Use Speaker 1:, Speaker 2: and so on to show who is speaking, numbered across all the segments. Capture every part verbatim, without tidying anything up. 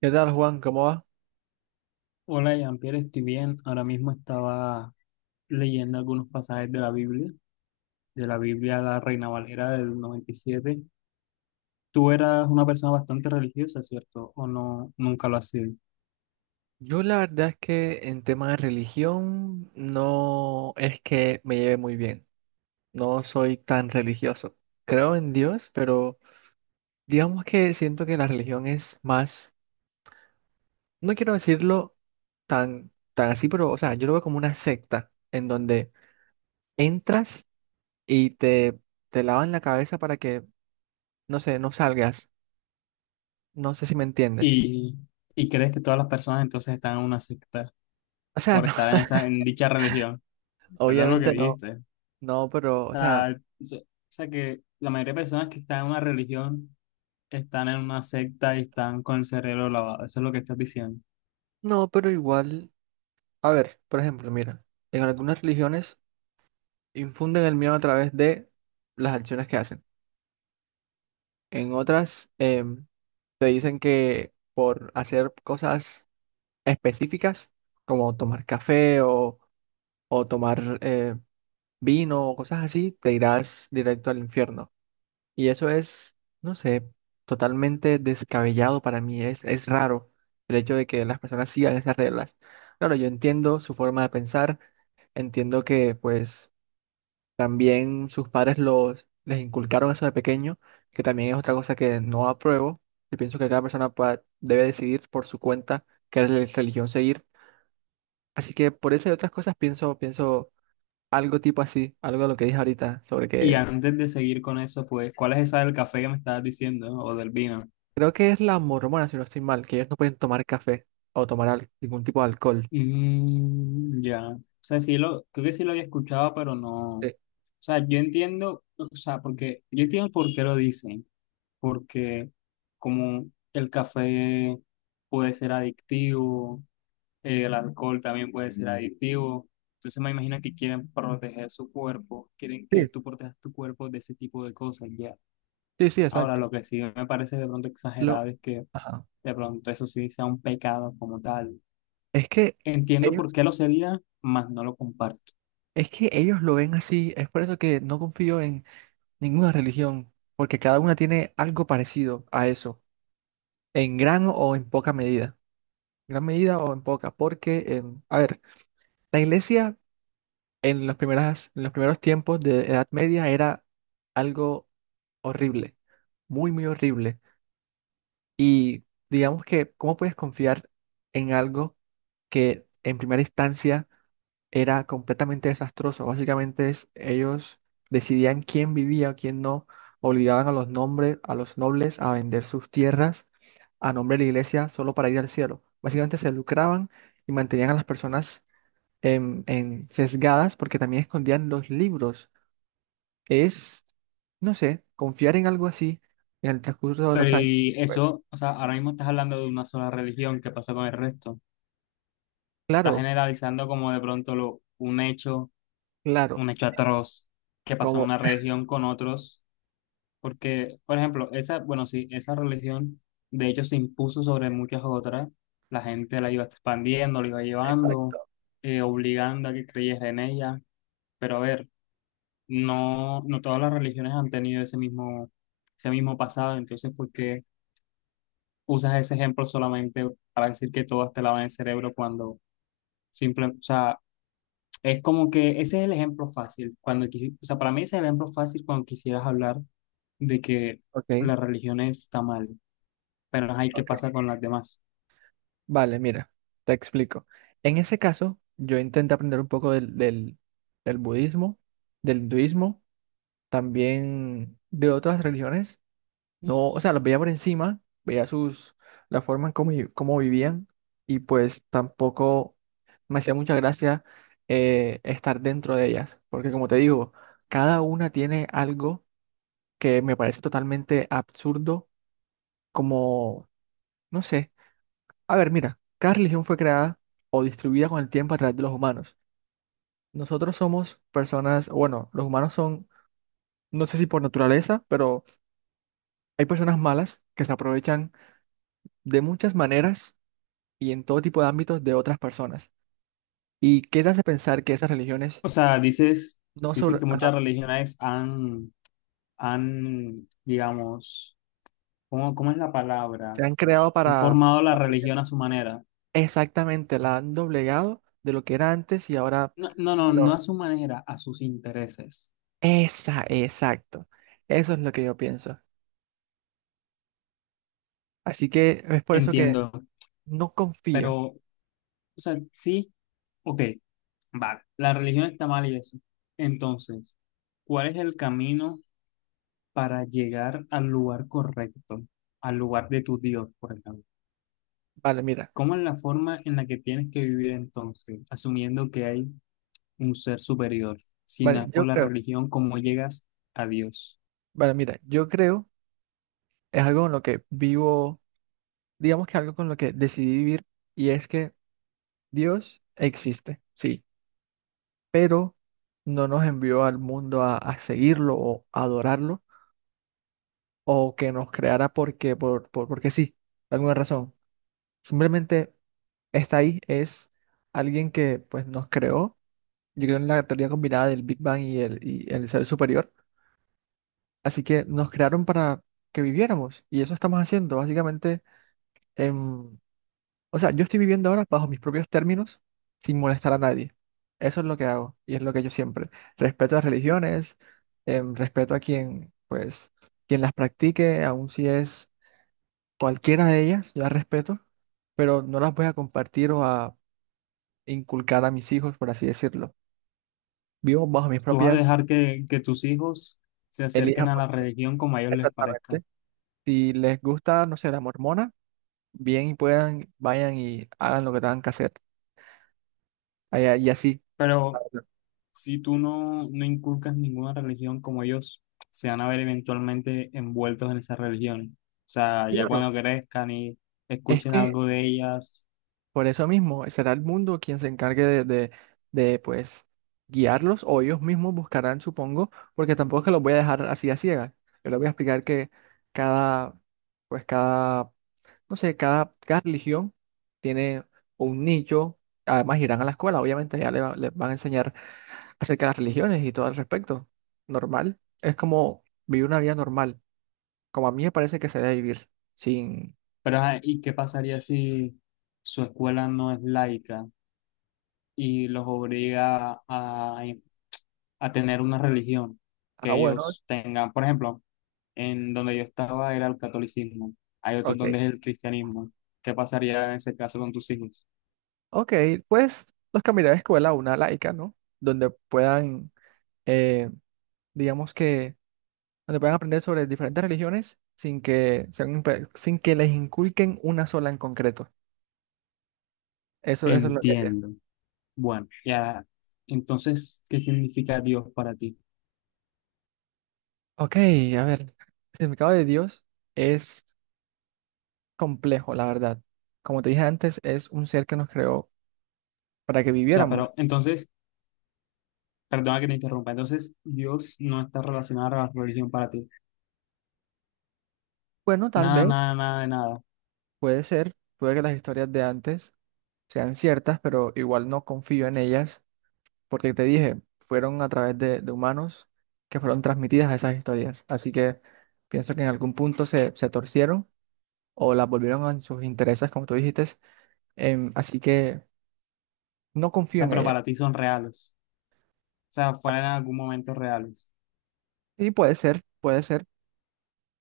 Speaker 1: ¿Qué tal, Juan? ¿Cómo va?
Speaker 2: Hola, Jean-Pierre, estoy bien. Ahora mismo estaba leyendo algunos pasajes de la Biblia, de la Biblia La Reina Valera del noventa y siete. Tú eras una persona bastante religiosa, ¿cierto? ¿O no, nunca lo has sido?
Speaker 1: Yo la verdad es que en tema de religión no es que me lleve muy bien. No soy tan religioso. Creo en Dios, pero digamos que siento que la religión es más, no quiero decirlo tan, tan así, pero o sea, yo lo veo como una secta en donde entras y te, te lavan la cabeza para que, no sé, no salgas. No sé si me entiendes.
Speaker 2: ¿Y, y crees que todas las personas entonces están en una secta
Speaker 1: O sea,
Speaker 2: por
Speaker 1: no,
Speaker 2: estar en esa, en dicha religión? Eso es lo que
Speaker 1: obviamente no,
Speaker 2: dijiste. O
Speaker 1: no, pero, o sea,
Speaker 2: sea, so- o sea que la mayoría de personas que están en una religión están en una secta y están con el cerebro lavado. Eso es lo que estás diciendo.
Speaker 1: no, pero igual. A ver, por ejemplo, mira, en algunas religiones infunden el miedo a través de las acciones que hacen. En otras em, te dicen que por hacer cosas específicas, como tomar café o, o tomar eh, vino o cosas así, te irás directo al infierno. Y eso es, no sé, totalmente descabellado para mí. Es, es raro el hecho de que las personas sigan esas reglas. Claro, yo entiendo su forma de pensar, entiendo que pues también sus padres los, les inculcaron eso de pequeño, que también es otra cosa que no apruebo. Yo pienso que cada persona pueda- debe decidir por su cuenta qué re- religión seguir. Así que por eso y otras cosas pienso, pienso algo tipo así, algo de lo que dije ahorita, sobre
Speaker 2: Y
Speaker 1: que
Speaker 2: antes de seguir con eso, pues, ¿cuál es esa del café que me estabas diciendo o del vino?
Speaker 1: creo que es la mormona, si no estoy mal, que ellos no pueden tomar café o tomar al- ningún tipo de alcohol.
Speaker 2: Mm, ya. O sea, sí lo, creo que sí lo había escuchado, pero no. O
Speaker 1: Eh,
Speaker 2: sea, yo entiendo, o sea, porque yo entiendo por qué lo dicen, porque como el café puede ser adictivo, eh, el alcohol también puede ser adictivo, entonces me imagino que quieren proteger su cuerpo, quieren
Speaker 1: Sí,
Speaker 2: que tú protejas tu cuerpo de ese tipo de cosas, ya.
Speaker 1: sí, sí,
Speaker 2: Ahora,
Speaker 1: exacto.
Speaker 2: lo que sí me parece de pronto exagerado
Speaker 1: Lo,
Speaker 2: es que
Speaker 1: ajá.
Speaker 2: de pronto eso sí sea un pecado como tal.
Speaker 1: Es que
Speaker 2: Entiendo
Speaker 1: ellos,
Speaker 2: por qué lo sería, mas no lo comparto.
Speaker 1: es que ellos lo ven así, es por eso que no confío en ninguna religión, porque cada una tiene algo parecido a eso, en gran o en poca medida. Gran medida o en poca, porque, em, a ver, la iglesia en los primeras, en los primeros tiempos de Edad Media era algo horrible, muy, muy horrible. Y digamos que, ¿cómo puedes confiar en algo que en primera instancia era completamente desastroso? Básicamente es- ellos decidían quién vivía o quién no, obligaban a los nombres, a los nobles a vender sus tierras a nombre de la iglesia solo para ir al cielo. Básicamente se lucraban y mantenían a las personas en, en sesgadas porque también escondían los libros. Es, no sé, confiar en algo así en el transcurso de
Speaker 2: Pero
Speaker 1: los años.
Speaker 2: y
Speaker 1: Pues
Speaker 2: eso, o sea, ahora mismo estás hablando de una sola religión, ¿qué pasa con el resto? Estás
Speaker 1: claro,
Speaker 2: generalizando como de pronto lo, un hecho,
Speaker 1: claro,
Speaker 2: un hecho atroz que pasa en
Speaker 1: como,
Speaker 2: una religión con otros, porque, por ejemplo, esa, bueno, sí, esa religión de hecho se impuso sobre muchas otras, la gente la iba expandiendo, la iba llevando,
Speaker 1: exacto,
Speaker 2: eh, obligando a que creyes en ella, pero a ver. no, no todas las religiones han tenido ese mismo, ese mismo pasado, entonces, ¿por qué usas ese ejemplo solamente para decir que todas te lavan el cerebro cuando simple, o sea, es como que ese es el ejemplo fácil, cuando quisi- o sea, para mí ese es el ejemplo fácil cuando quisieras hablar de que
Speaker 1: ok,
Speaker 2: la religión está mal, pero hay ¿qué
Speaker 1: ok.
Speaker 2: pasa con las demás?
Speaker 1: Vale, mira, te explico. En ese caso, yo intenté aprender un poco del, del, del budismo, del hinduismo, también de otras religiones. No, o sea, los veía por encima, veía sus, la forma en cómo, vi- cómo vivían y pues tampoco me hacía mucha gracia eh, estar dentro de ellas, porque como te digo, cada una tiene algo que me parece totalmente absurdo, como, no sé. A ver, mira, cada religión fue creada o distribuida con el tiempo a través de los humanos. Nosotros somos personas, o bueno, los humanos son, no sé si por naturaleza, pero hay personas malas que se aprovechan de muchas maneras y en todo tipo de ámbitos de otras personas. ¿Y qué te hace pensar que esas religiones
Speaker 2: O sea, dices,
Speaker 1: no
Speaker 2: dices
Speaker 1: sobre,
Speaker 2: que muchas
Speaker 1: ajá,
Speaker 2: religiones han, han, digamos, ¿cómo, cómo es la
Speaker 1: se
Speaker 2: palabra?
Speaker 1: han creado
Speaker 2: Han
Speaker 1: para
Speaker 2: formado la religión a su manera.
Speaker 1: exactamente, la han doblegado de lo que era antes y ahora
Speaker 2: No, no, no, no a
Speaker 1: lo...
Speaker 2: su manera, a sus intereses.
Speaker 1: Esa, exacto. Eso es lo que yo pienso. Así que es por eso
Speaker 2: Entiendo,
Speaker 1: que no
Speaker 2: pero,
Speaker 1: confío.
Speaker 2: o sea, sí, ok, vale, la religión está mal y eso. Entonces, ¿cuál es el camino para llegar al lugar correcto, al lugar de tu Dios, por ejemplo?
Speaker 1: Vale, mira,
Speaker 2: ¿Cómo es la forma en la que tienes que vivir entonces, asumiendo que hay un ser superior? Si no
Speaker 1: vale,
Speaker 2: es por
Speaker 1: yo
Speaker 2: la
Speaker 1: creo,
Speaker 2: religión, ¿cómo llegas a Dios?
Speaker 1: vale, mira, yo creo es algo con lo que vivo, digamos que algo con lo que decidí vivir y es que Dios existe, sí, pero no nos envió al mundo a, a seguirlo o adorarlo o que nos creara porque, por, por- porque sí, por alguna razón. Simplemente está ahí, es alguien que pues nos creó, yo creo en la teoría combinada del Big Bang y el, y el ser superior, así que nos crearon para que viviéramos y eso estamos haciendo, básicamente em, o sea, yo estoy viviendo ahora bajo mis propios términos, sin molestar a nadie. Eso es lo que hago y es lo que yo siempre. Respeto las religiones, em, respeto a quien, pues, quien las practique, aun si es cualquiera de ellas, yo las respeto, pero no las voy a compartir o a inculcar a mis hijos, por así decirlo. Vivo bajo mis
Speaker 2: ¿Tú vas a
Speaker 1: propias,
Speaker 2: dejar que, que, tus hijos se acerquen
Speaker 1: elijan
Speaker 2: a
Speaker 1: por
Speaker 2: la
Speaker 1: sí mismos.
Speaker 2: religión como a ellos les parezca?
Speaker 1: Exactamente. Si les gusta, no sé, la mormona, bien y puedan, vayan y hagan lo que tengan que hacer. Ay- Y así.
Speaker 2: Pero si tú no, no inculcas ninguna religión como ellos, se van a ver eventualmente envueltos en esas religiones. O sea, ya
Speaker 1: Claro.
Speaker 2: cuando crezcan y
Speaker 1: Es
Speaker 2: escuchen
Speaker 1: que
Speaker 2: algo de ellas.
Speaker 1: por eso mismo será el mundo quien se encargue de, de, de, pues guiarlos o ellos mismos buscarán, supongo, porque tampoco es que los voy a dejar así a ciegas. Yo les voy a explicar que cada, pues cada, no sé, cada, cada religión tiene un nicho. Además irán a la escuela, obviamente ya le va- les van a enseñar acerca de las religiones y todo al respecto. Normal. Es como vivir una vida normal, como a mí me parece que se debe vivir, sin...
Speaker 2: Pero, ajá, ¿y qué pasaría si su escuela no es laica y los obliga a, a tener una religión
Speaker 1: Ah,
Speaker 2: que
Speaker 1: bueno,
Speaker 2: ellos tengan? Por ejemplo, en donde yo estaba era el catolicismo, hay otros
Speaker 1: ok.
Speaker 2: donde es el cristianismo. ¿Qué pasaría en ese caso con tus hijos?
Speaker 1: Ok, pues los cambiaré de escuela a una laica, ¿no? Donde puedan, eh, digamos que, donde puedan aprender sobre diferentes religiones sin que, sean impe- sin que les inculquen una sola en concreto. Eso, eso es lo que haría.
Speaker 2: Entiendo. Bueno, ya. Entonces, ¿qué significa Dios para ti?
Speaker 1: Ok, a ver, el significado de Dios es complejo, la verdad. Como te dije antes, es un ser que nos creó para que
Speaker 2: O sea,
Speaker 1: viviéramos.
Speaker 2: pero entonces, perdona que te interrumpa. Entonces, Dios no está relacionado a la religión para ti.
Speaker 1: Bueno, tal
Speaker 2: Nada,
Speaker 1: vez,
Speaker 2: nada, nada de nada. O
Speaker 1: puede ser, puede que las historias de antes sean ciertas, pero igual no confío en ellas porque te dije, fueron a través de, de humanos que fueron transmitidas esas historias. Así que pienso que en algún punto se, se torcieron o las volvieron a sus intereses, como tú dijiste. Em, así que no confío
Speaker 2: sea,
Speaker 1: en
Speaker 2: pero
Speaker 1: ella.
Speaker 2: para ti son reales. O sea, fueron en algún momento reales.
Speaker 1: Y puede ser, puede ser,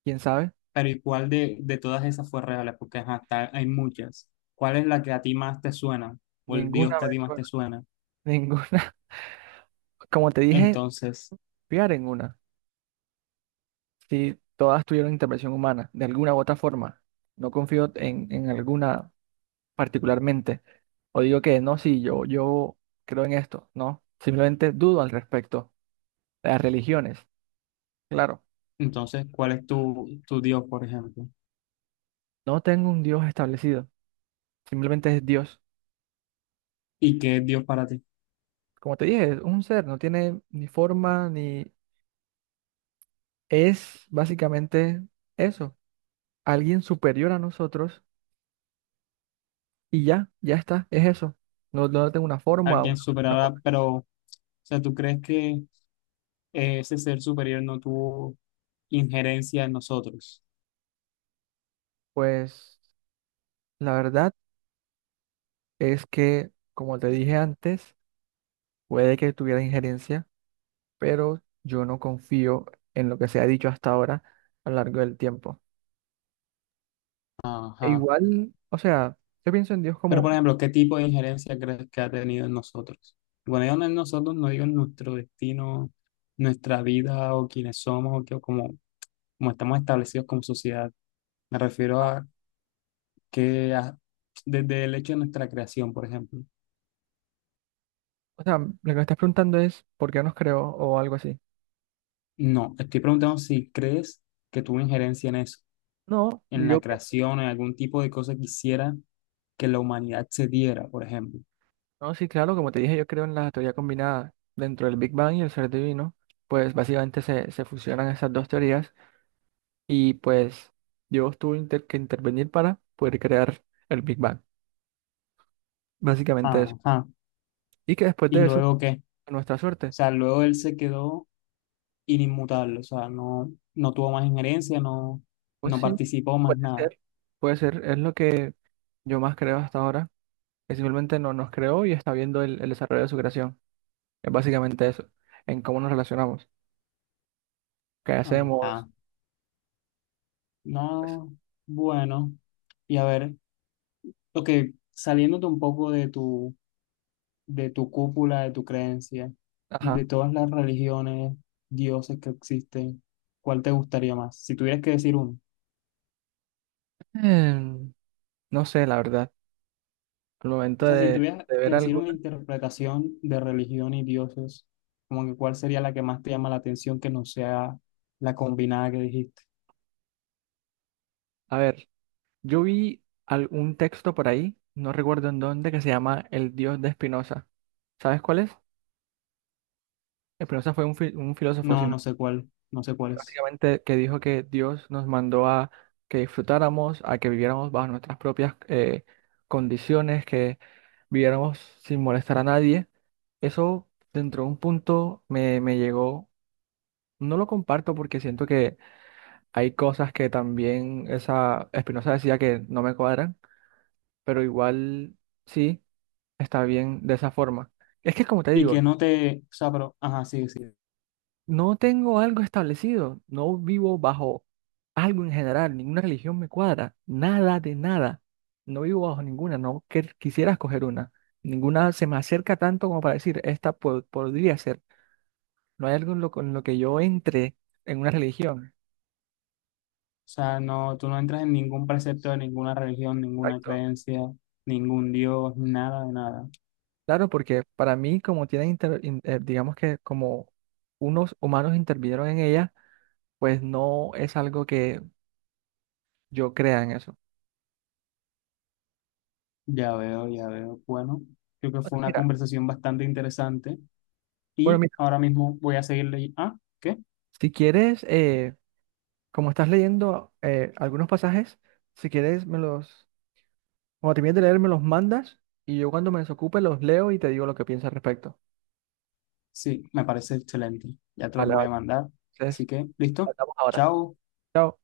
Speaker 1: quién sabe.
Speaker 2: Pero ¿y cuál de, de todas esas fue real? Porque ajá, está- hay muchas. ¿Cuál es la que a ti más te suena? O el Dios
Speaker 1: Ninguna
Speaker 2: que a
Speaker 1: me
Speaker 2: ti más te
Speaker 1: suena,
Speaker 2: suena.
Speaker 1: ninguna. Como te dije,
Speaker 2: Entonces,
Speaker 1: fiar en una. Si todas tuvieron intervención humana, de alguna u otra forma. No confío en, en alguna particularmente. O digo que no, sí, yo, yo creo en esto, no. Simplemente dudo al respecto. Las religiones, claro,
Speaker 2: entonces, ¿cuál es tu, tu Dios, por ejemplo?
Speaker 1: no tengo un Dios establecido, simplemente es Dios.
Speaker 2: ¿Y qué es Dios para ti?
Speaker 1: Como te dije, es un ser, no tiene ni forma ni... Es básicamente eso, alguien superior a nosotros y ya, ya está, es eso. No, no tengo una forma,
Speaker 2: Alguien
Speaker 1: una una
Speaker 2: superará,
Speaker 1: forma.
Speaker 2: pero, o sea, ¿tú crees que ese ser superior no tuvo injerencia en nosotros.
Speaker 1: Pues la verdad es que, como te dije antes, puede que tuviera injerencia pero yo no confío en lo que se ha dicho hasta ahora a lo largo del tiempo. E
Speaker 2: Ajá.
Speaker 1: igual, o sea, yo pienso en Dios
Speaker 2: Pero,
Speaker 1: como,
Speaker 2: por ejemplo, ¿qué tipo de injerencia crees que ha tenido en nosotros? Bueno, yo no en nosotros, no digo en nuestro destino, nuestra vida o quiénes somos o, que, o como, como estamos establecidos como sociedad. Me refiero a que a- desde el hecho de nuestra creación, por ejemplo.
Speaker 1: o sea, lo que me estás preguntando es por qué nos creó o algo así.
Speaker 2: No, estoy preguntando si crees que tuvo injerencia en eso,
Speaker 1: No,
Speaker 2: en la
Speaker 1: yo pienso.
Speaker 2: creación, en algún tipo de cosa que hiciera que la humanidad se diera, por ejemplo.
Speaker 1: No, sí, claro, como te dije, yo creo en la teoría combinada dentro del Big Bang y el ser divino, pues básicamente se, se fusionan esas dos teorías y pues Dios tuvo inter- que intervenir para poder crear el Big Bang. Básicamente eso.
Speaker 2: Ajá.
Speaker 1: Y que después
Speaker 2: ¿Y
Speaker 1: de eso,
Speaker 2: luego qué? O
Speaker 1: a nuestra suerte.
Speaker 2: sea, luego él se quedó inmutable, o sea, no, no tuvo más injerencia, no,
Speaker 1: Pues
Speaker 2: no
Speaker 1: sí,
Speaker 2: participó más
Speaker 1: puede
Speaker 2: nada.
Speaker 1: ser. Puede ser, es lo que yo más creo hasta ahora, que simplemente no nos creó y está viendo el, el desarrollo de su creación. Es básicamente eso, en cómo nos relacionamos, qué
Speaker 2: Ajá.
Speaker 1: hacemos, pues,
Speaker 2: No, bueno. Y a ver, ok, saliéndote un poco de tu, de tu cúpula, de tu creencia, de
Speaker 1: ajá.
Speaker 2: todas las religiones, dioses que existen, ¿cuál te gustaría más? Si tuvieras que decir uno.
Speaker 1: Em, no sé, la verdad, al
Speaker 2: O
Speaker 1: momento
Speaker 2: sea, si
Speaker 1: de,
Speaker 2: tuvieras
Speaker 1: de
Speaker 2: que
Speaker 1: ver
Speaker 2: decir una
Speaker 1: alguna.
Speaker 2: interpretación de religión y dioses, como que cuál sería la que más te llama la atención que no sea la combinada que dijiste.
Speaker 1: A ver, yo vi algún texto por ahí, no recuerdo en dónde, que se llama El Dios de Spinoza. ¿Sabes cuál es? Spinoza fue un, fi- un filósofo, si
Speaker 2: No,
Speaker 1: no
Speaker 2: no sé cuál, no sé cuál es.
Speaker 1: básicamente que dijo que Dios nos mandó a que disfrutáramos, a que viviéramos bajo nuestras propias eh, condiciones, que viviéramos sin molestar a nadie. Eso dentro de un punto me, me llegó. No lo comparto porque siento que hay cosas que también esa Espinosa decía que no me cuadran, pero igual sí está bien de esa forma. Es que como te
Speaker 2: Y
Speaker 1: digo,
Speaker 2: que no te, o sea, pero, ajá, sí, sí. O
Speaker 1: no tengo algo establecido, no vivo bajo algo en general, ninguna religión me cuadra, nada de nada. No vivo bajo ninguna, no que- quisiera escoger una. Ninguna se me acerca tanto como para decir, esta po- podría ser. No hay algo en lo, con lo que yo entre en una religión.
Speaker 2: sea, no, tú no entras en ningún precepto de ninguna religión, ninguna
Speaker 1: Exacto.
Speaker 2: creencia, ningún dios, nada de nada.
Speaker 1: Claro, porque para mí, como tienen, inter- in- eh, digamos que como unos humanos intervinieron en ella, pues no es algo que yo crea en eso.
Speaker 2: Ya veo, ya veo. Bueno, creo que
Speaker 1: O
Speaker 2: fue una
Speaker 1: mira,
Speaker 2: conversación bastante interesante
Speaker 1: bueno,
Speaker 2: y
Speaker 1: mira,
Speaker 2: ahora mismo voy a seguirle. Ah, ¿qué?
Speaker 1: si quieres... eh, Como estás leyendo eh, algunos pasajes, si quieres me los, cuando termines de leer, me los mandas y yo cuando me desocupe los leo y te digo lo que pienso al respecto.
Speaker 2: Sí, me parece excelente. Ya te los
Speaker 1: Vale,
Speaker 2: voy a
Speaker 1: vale.
Speaker 2: mandar. Así
Speaker 1: Entonces,
Speaker 2: que, listo.
Speaker 1: hablamos ahora.
Speaker 2: Chao.
Speaker 1: Chao.